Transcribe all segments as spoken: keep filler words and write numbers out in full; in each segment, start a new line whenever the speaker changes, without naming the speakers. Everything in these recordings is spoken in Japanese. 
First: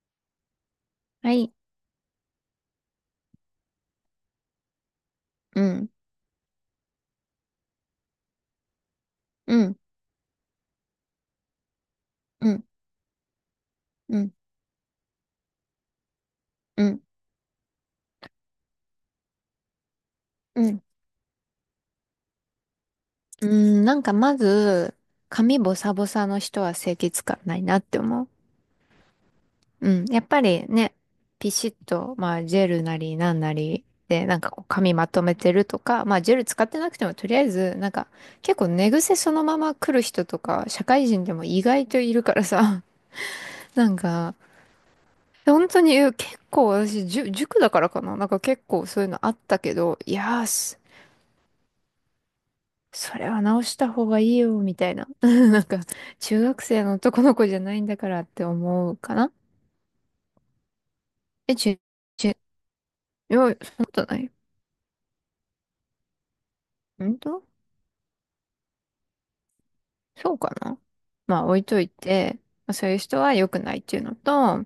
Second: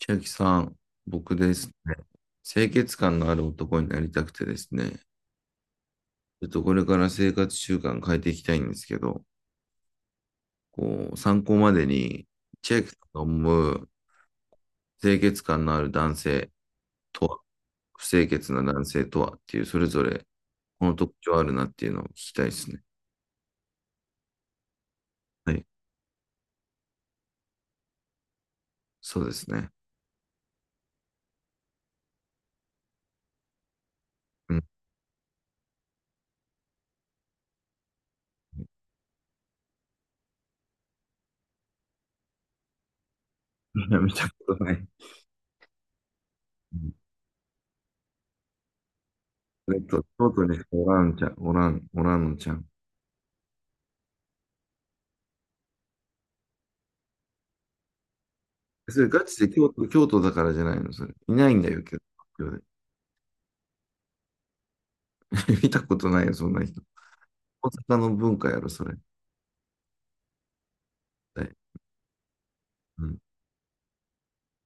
千秋さん、
は
僕
い。
ですね、清潔感のある男になりたくてですね、
うん。
ちょっとこれから生活習慣変えていきたいんですけど、
うん。
こう、参考までに、
うん。
千秋さんが思う
うん。
清潔感のある男性
うん。
とは、不清潔な男性とはっていう、それぞれ、
うん。
この特徴あるなっていうのを聞きたいですね。
うん。なんかまず、
は
髪
い。
ボサボサの人は清潔感ないなって思う。
そうですね。
うん。やっぱりね、ピシッと、まあ、ジェルなりなんなりで、なんか
う
こう
ん。
髪まとめてるとか、まあ、ジェル使ってなくても、とりあえず、なんか、結構寝癖そのまま来る人とか、社会人でも意外といるからさ。
い
なん
や見た
か、
ことない。
本当に結構
うん。
私、じゅ塾だからかな。なんか結構そういうのあったけ
えっ
ど、
と、
い
京
や
都に
ー、
おらんちゃん、おらん、おらんのちゃん。
それは直した方がいいよ、みたいな。なんか、中学生の男の子じゃないんだからって思う
それ
か
ガ
な。
チで京都、京都だからじゃないの、それ。いな
え、
いんだ
ち、
よ、京
ち、い
都。
や、そんなことない。
見たことないよ、そんな人。
本当？
大阪の文化やろ、それ。
そうかな。ま
は
あ、
い。
置いといて、まあそういう
う
人
ん。
は良くないっていうのと、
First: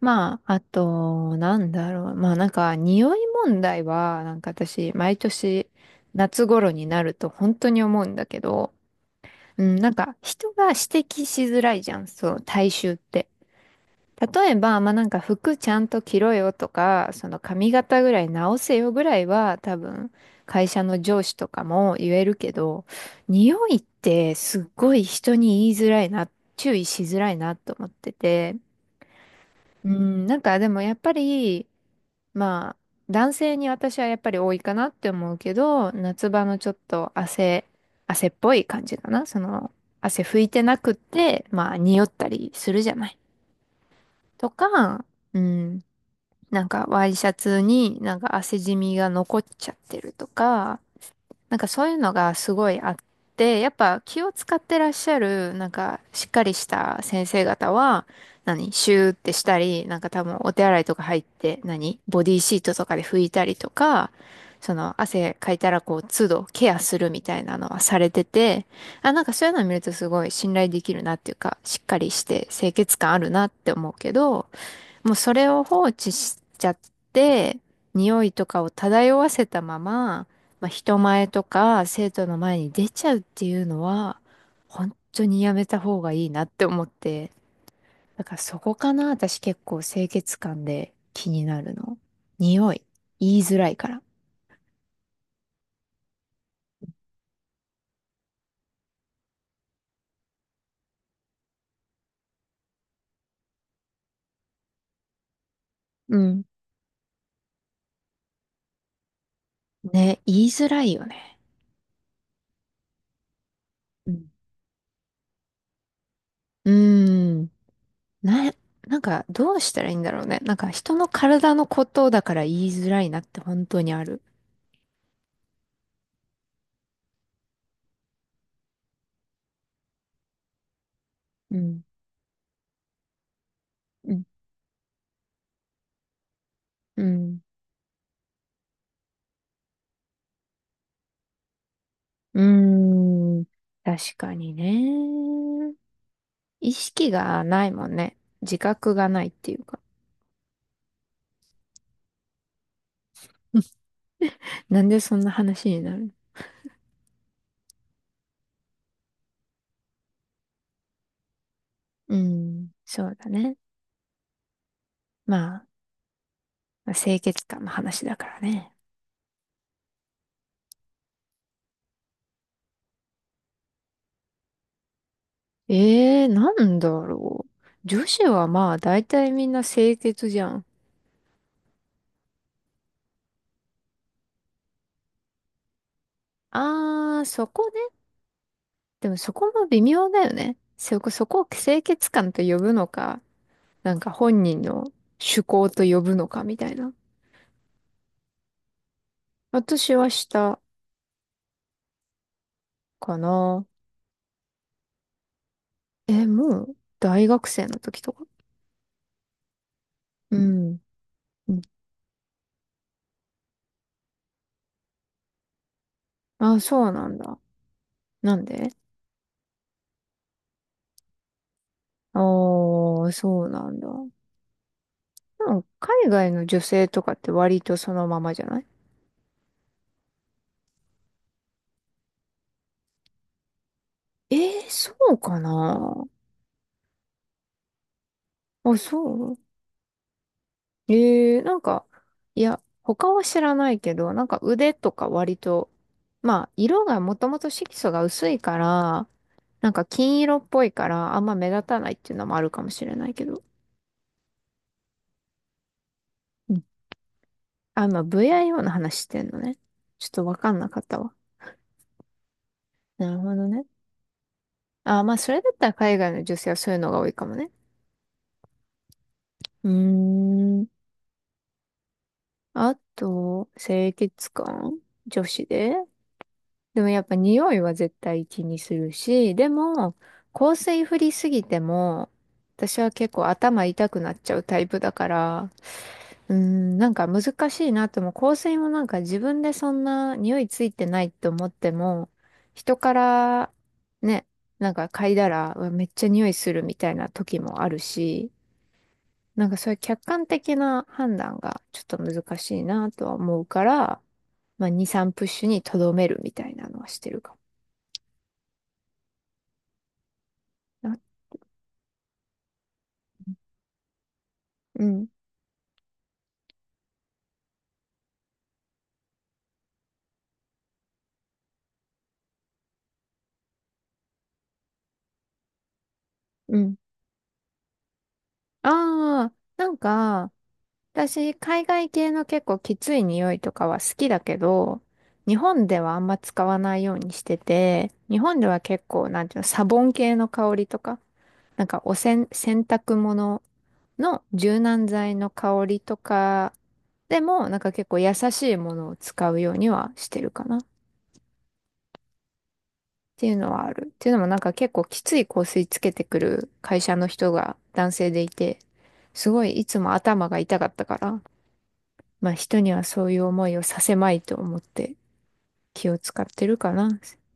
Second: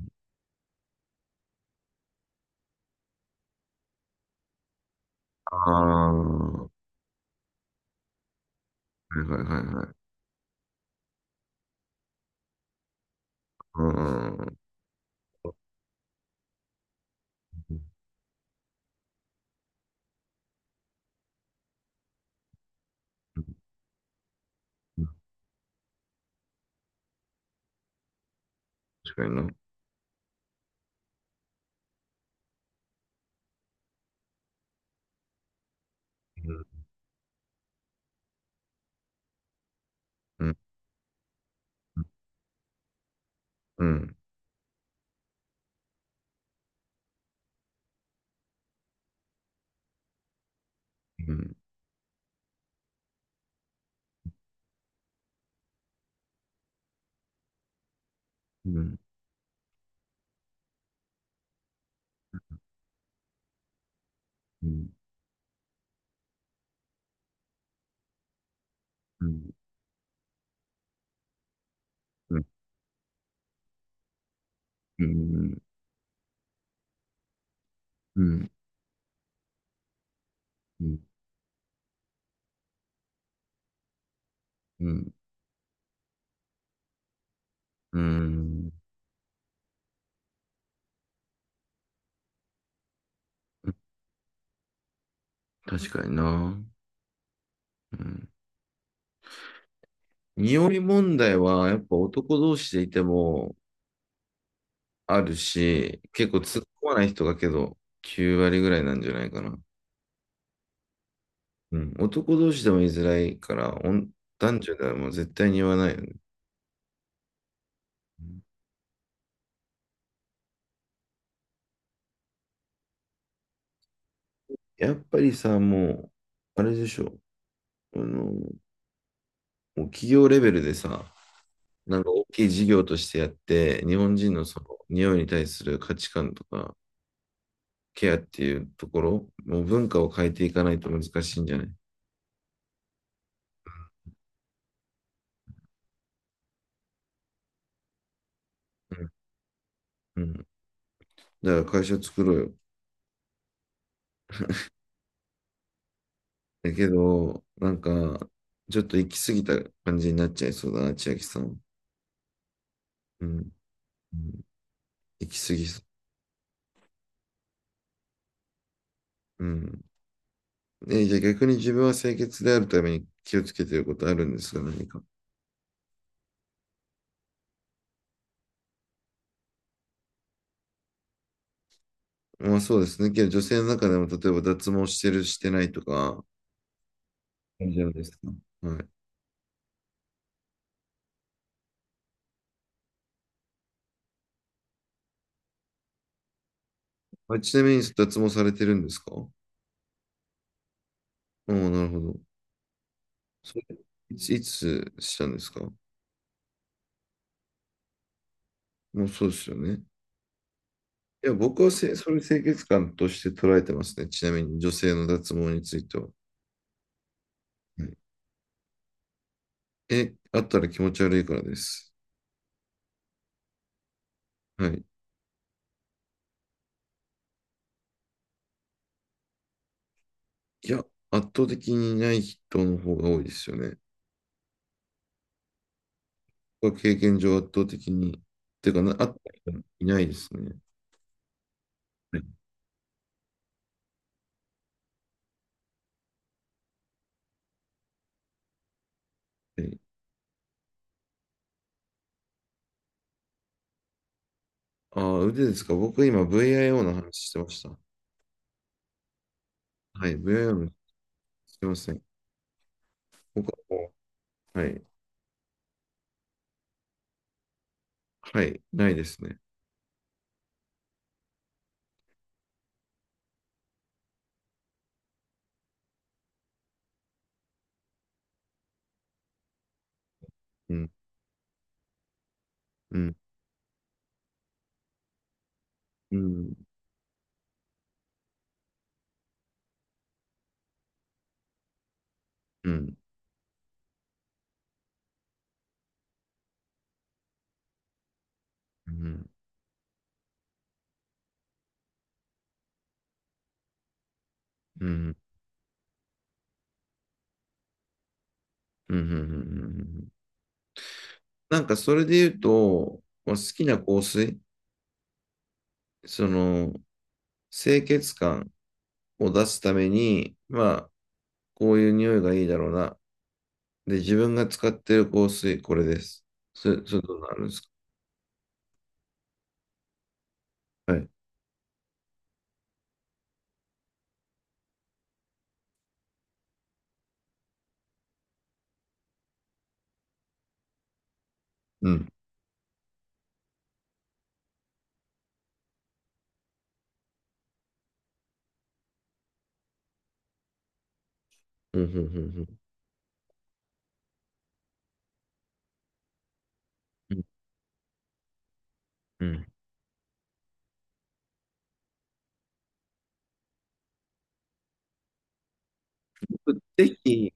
まあ、あと、なんだろう。まあ、なんか、匂い問題は、なんか私、毎
あ
年、
あ、
夏頃
は
になると本当に思うんだけど、
いはいは
う
い
ん、
は
なん
い。
か、人が指摘しづらいじゃん、そう、体臭って。
う
例え
ん。
ば、まあなんか服ちゃんと着ろよとか、その髪型ぐらい直せよぐらいは多分会社の上司とかも言えるけど、
うん。
匂いってすっごい人に言いづらいな、注意しづらいなと思ってて、
確かにな。う
うん、なんかでもやっぱり、まあ男性に私はやっぱり多いかなって思うけど、夏場のちょっと汗、汗っぽい感じかな。その汗拭い
ん、
てなくって、まあ匂ったりするじゃない。
うん、う
とか、うん。なんかワイシャツになんか汗じみが残っちゃってるとか、
ん、
なんかそういうのがすごいあって、やっぱ気を使ってらっしゃる、なんかしっかりした先生方は、何、
う
シ
ん、
ューってしたり、なんか多分お手洗いとか入って、何、ボディーシートとかで拭いたりとか、
うん、う
そ
ん、
の汗かいたらこう都度ケアするみたいなのはされてて、あ、なんかそういう
う
のを見るとすごい信頼できるなっていうか、しっかりし
ん、う
て清潔感あるなって思うけど、
ん、う
もうそれ
ん、
を放置しちゃって、
う
匂い
ん、
と
う
かを漂わせたまま、まあ、人
ん。
前とか生徒の前に出ちゃうっていうのは、本当にやめた方がいいなって思って。だからそこかな、私結構清潔感で気になるの。匂い。言いづらいから。
確かにな。うん。匂い問題は、やっぱ男同士でいてもあるし、
う
結構
ん。
突っ込まない人がけど、きゅう割ぐらいなんじゃないかな。
ね、言いづらいよね。
うん、男同士でも言いづらいから、お
う
ん、
ん。
男女ではもう絶対に言わないよね。
うーん。な、なんかどうしたらいいんだろうね。なんか人の体のことだから言いづらいなって本当にある。
やっぱりさ、もう、あれでしょ、あの、もう企業レベルでさ、
うん。
なんか大きい事業としてやって、日本人のその、匂いに対する価値観とか、
うん。
ケアっていうところ、もう文化を変えていかないと難しいんじゃない？
うーん。確かにね。意識がないもんね。自覚
う
が
ん。
ないっていうか。
うん。だから会社作ろうよ。
なんでそんな話になるの？
だけど、なんか、ちょっと行き過ぎた感じになっちゃいそうだな、千秋さん。
うん。そう
う
だ
ん。
ね。
うん。行き過
まあ、
ぎそ
まあ清潔感の話だからね。
う。うん。えー、じゃあ逆に自分は清潔であるために気をつけていることあるんですか、何か。
ええー、なんだろう。女子はまあ、大体みんな清潔じゃん。
まあそうですね。けど女性の中でも、例えば脱毛してる、してないとか、
あー、そこ
感じ
ね。
ですか。はい。
でもそこも微妙だよね。そこ、そこを清潔感と呼ぶのか、なんか本人の趣向と呼ぶのかみたいな。
あ、ちなみに脱毛されてるんですか？お
私はした
おー、なるほど。
か
それ、
な。
いつ、いつしたんですか？
え、もう大学生の時とか。
もうそうですよね。
うん。
いや、
うん。
僕はせ、それ清潔感として捉えてますね。ちなみに女性の脱毛については。
あ、そうなんだ。
はい。
なんで？
え、あったら気持ち悪いからです。
ああー、そうなんだ。
はい。
でも海外の女性とかって割とそのままじゃない？
いや、圧倒的にない人の方が多いですよね。
えー、そうかな。
は経験上圧倒的に、っていう
あ、
かな、
そ
あっ
う？
た人いないですね。
えー、なんか、い
は
や、他は知らないけど、なんか腕とか割と、まあ、色がもともと色素が薄いから、なん
い。
か金色っぽいから、あんま目立たないっていうのもあるかもしれないけど。
ああ、腕ですか。僕今 ブイアイオー の話してました。
あ、まあ、ブイアイオー の話してんのね。ちょ
は
っ
い、
とわかん
ブイアイオー
な
の、
かったわ。
すいません。
なるほど
僕は
ね。
もう、はい、
あ、まあ、それだったら海外の女性はそういうのが多いかもね。
はい、ないですね。
うーん。あと、清潔感、女子で、でもやっぱ匂いは絶対気にするし、でも、香
う
水
ん、
振りすぎても、私は
う
結
ん、
構頭痛くなっちゃうタイプだから、
う
うー
ん、
ん、なんか難しいなっても、香水もなんか自分でそんな匂いついてないと思っても、
う
人か
ん、
らね、なんか嗅いだら、うわめっちゃ匂いするみたいな時もあるし、
うん、
なんかそういう客観的な判断がちょっと難しいなとは思うから、まあ
う
に、
ん、う
さん
ん、
プッシュにとどめるみたいなのはしてるか
うん、うん、うん。
もな。
なんかそれで言うと、まあ、好きな香水、
うん、
その、清潔感を出すために、まあ、こういう匂いがいいだろうな、で、自分が使ってる香水、これです。
う
そ
ん。
れ、それどうなるんですか？
ああ、なんか、
はい。
私、海外系の結構きつい匂いとかは好きだけど、日本ではあんま使わないようにしてて、日本では結構、なんていうの、サボン系の香りとか、なんか
う
お
ん。
せん、洗濯物の柔軟剤の香りとかでも、なんか結構優しいものを使うようにはしてるかなっ
うん、うん、うん、うん。
ていうのはある。っていうのもなんか結構きつい香水つけてくる会社の
うん。
人が男性でいて、
う
すご
ん。
いいつも頭が痛かったから、まあ人にはそういう思いをさせまいと思って気を使ってるかな。
ぜひ、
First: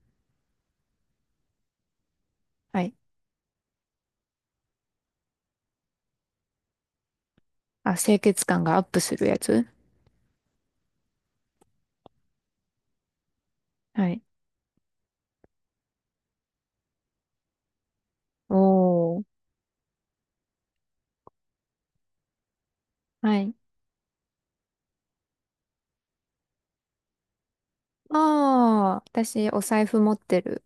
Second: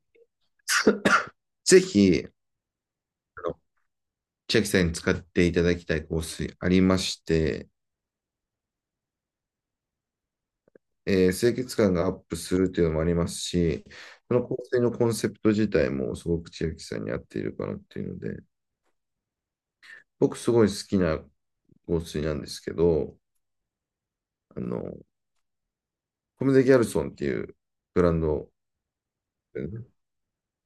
ぜひ、
はい。
あの、千秋さんに使っていただきたい香水ありまして、
あ、清潔感がアップするやつ？
えー清潔感がアップするというのもありますし、
はい。
その香水のコンセプト自体もすごく千秋さんに合っているかなっていうので、
おー。
僕すごい好きな香水なんですけど、
はい。
あの、コムデギャルソンっていうブラ
あ
ンド、
あ、私お財布持ってる。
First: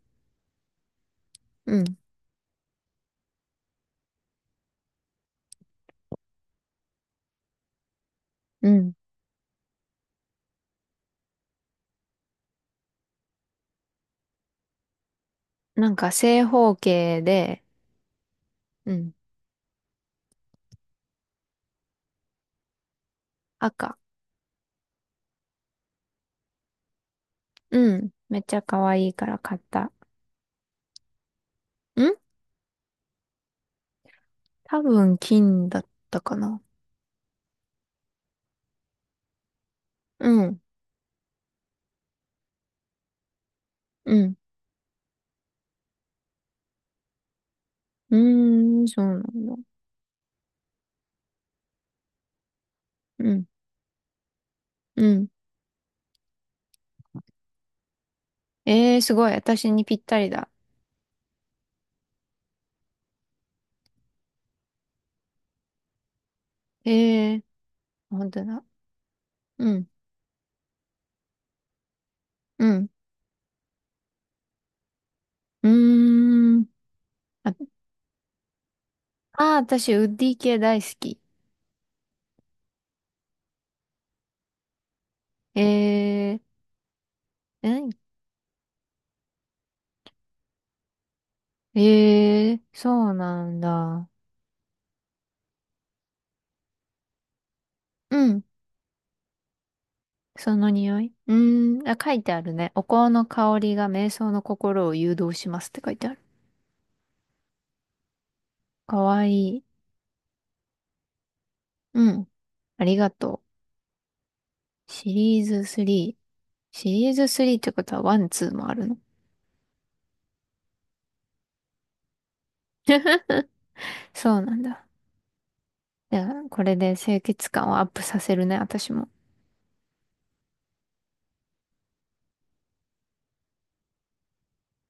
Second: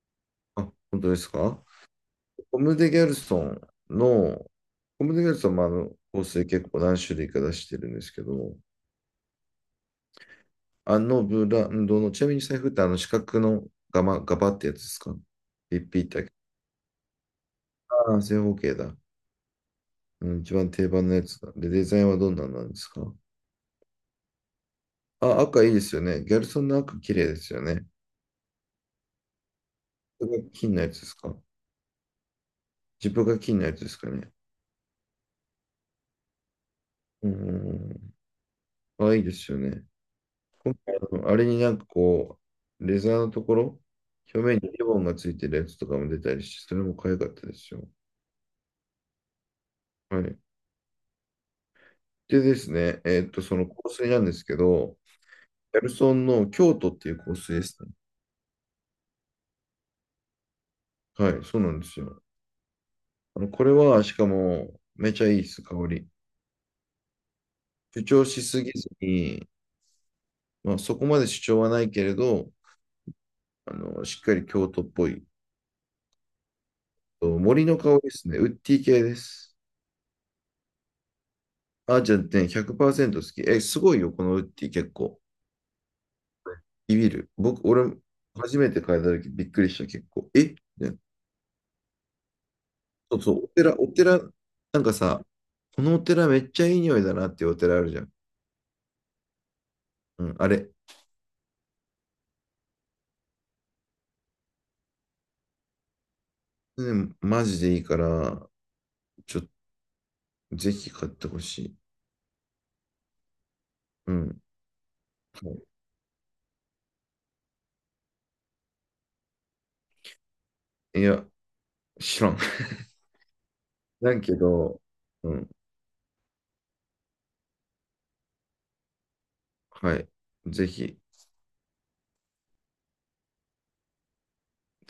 あ、本当ですか？
うん。
コムデ・ギャルソンの、コムデ・ギャルソンもあの香水結構何種類か出してるんですけど、
うん。
あのブランドの、ちなみに財布ってあの四角のガバ、ガバってやつですか？ピ
な
ッ
ん
ピッ
か
て。
正方形で、
ああ、正方形
う
だ。
ん。
うん、一番定番のやつだ。で、デザインはどんなんなんですか？
赤。
あ、赤いいですよね。ギャルソンの赤綺麗ですよね。
うん。めっちゃ可愛いから買った。
これが金のやつですか？
ん、
ジップが金のやつですかね。
多分金だったかな。
うんうんうん。あ、いいですよね。
うん。
うん、あれになんかこう、レザーのところ、
うん。
表面にリボンがついてるやつとかも出たりして、それも可愛かったですよ。
うーん、そうなんだ。
はい。でですね、えー
う
っと、
ん。
その香水なんですけど、
うん。
ギャルソンの京都っていう香水ですね。
えー、すごい。私にぴったりだ。
はい、そうなんですよ。あの、これは、しかも、めちゃいいです、香り。
ええー、
主張
本
し
当
す
だ。
ぎずに、
うん。
まあ、そこまで主張はないけれど、
うん。
あの、しっかり京都っぽい。
うーん。
と
あ、
森の香りですね。ウッディ系で
あー、
す。
私、ウッディ系大好き。
あ、じゃあね、ひゃくパーセント好き。え、すごいよ、このウッディ結構。
え
ビビる。僕、
ー、ん
俺、初めて変えた時びっくりした、結構。えみたいな。
えー、そう
そうそ
な
う、お
ん
寺、お
だ。
寺、なんかさ、このお寺めっちゃいい匂いだなっていうお寺あるじゃん。
うん。
うん、あ
その
れ。
匂い。うーん。あ、書いてあるね。お香の香りが瞑想の心を誘導しますって書いてある。
うん、マジでいいから、
かわい
ちょ、
い。
ぜひ買ってほしい。
うん。ありがと
うん。
う。シリーズ
は
スリー。シリーズスリーってことはいち、にもあるの？
い。いや、知らん。なんけ
そうなん
ど、
だ。
うん、
じゃあ、これで清潔感をアップさせるね、私も。
はい。ぜひ。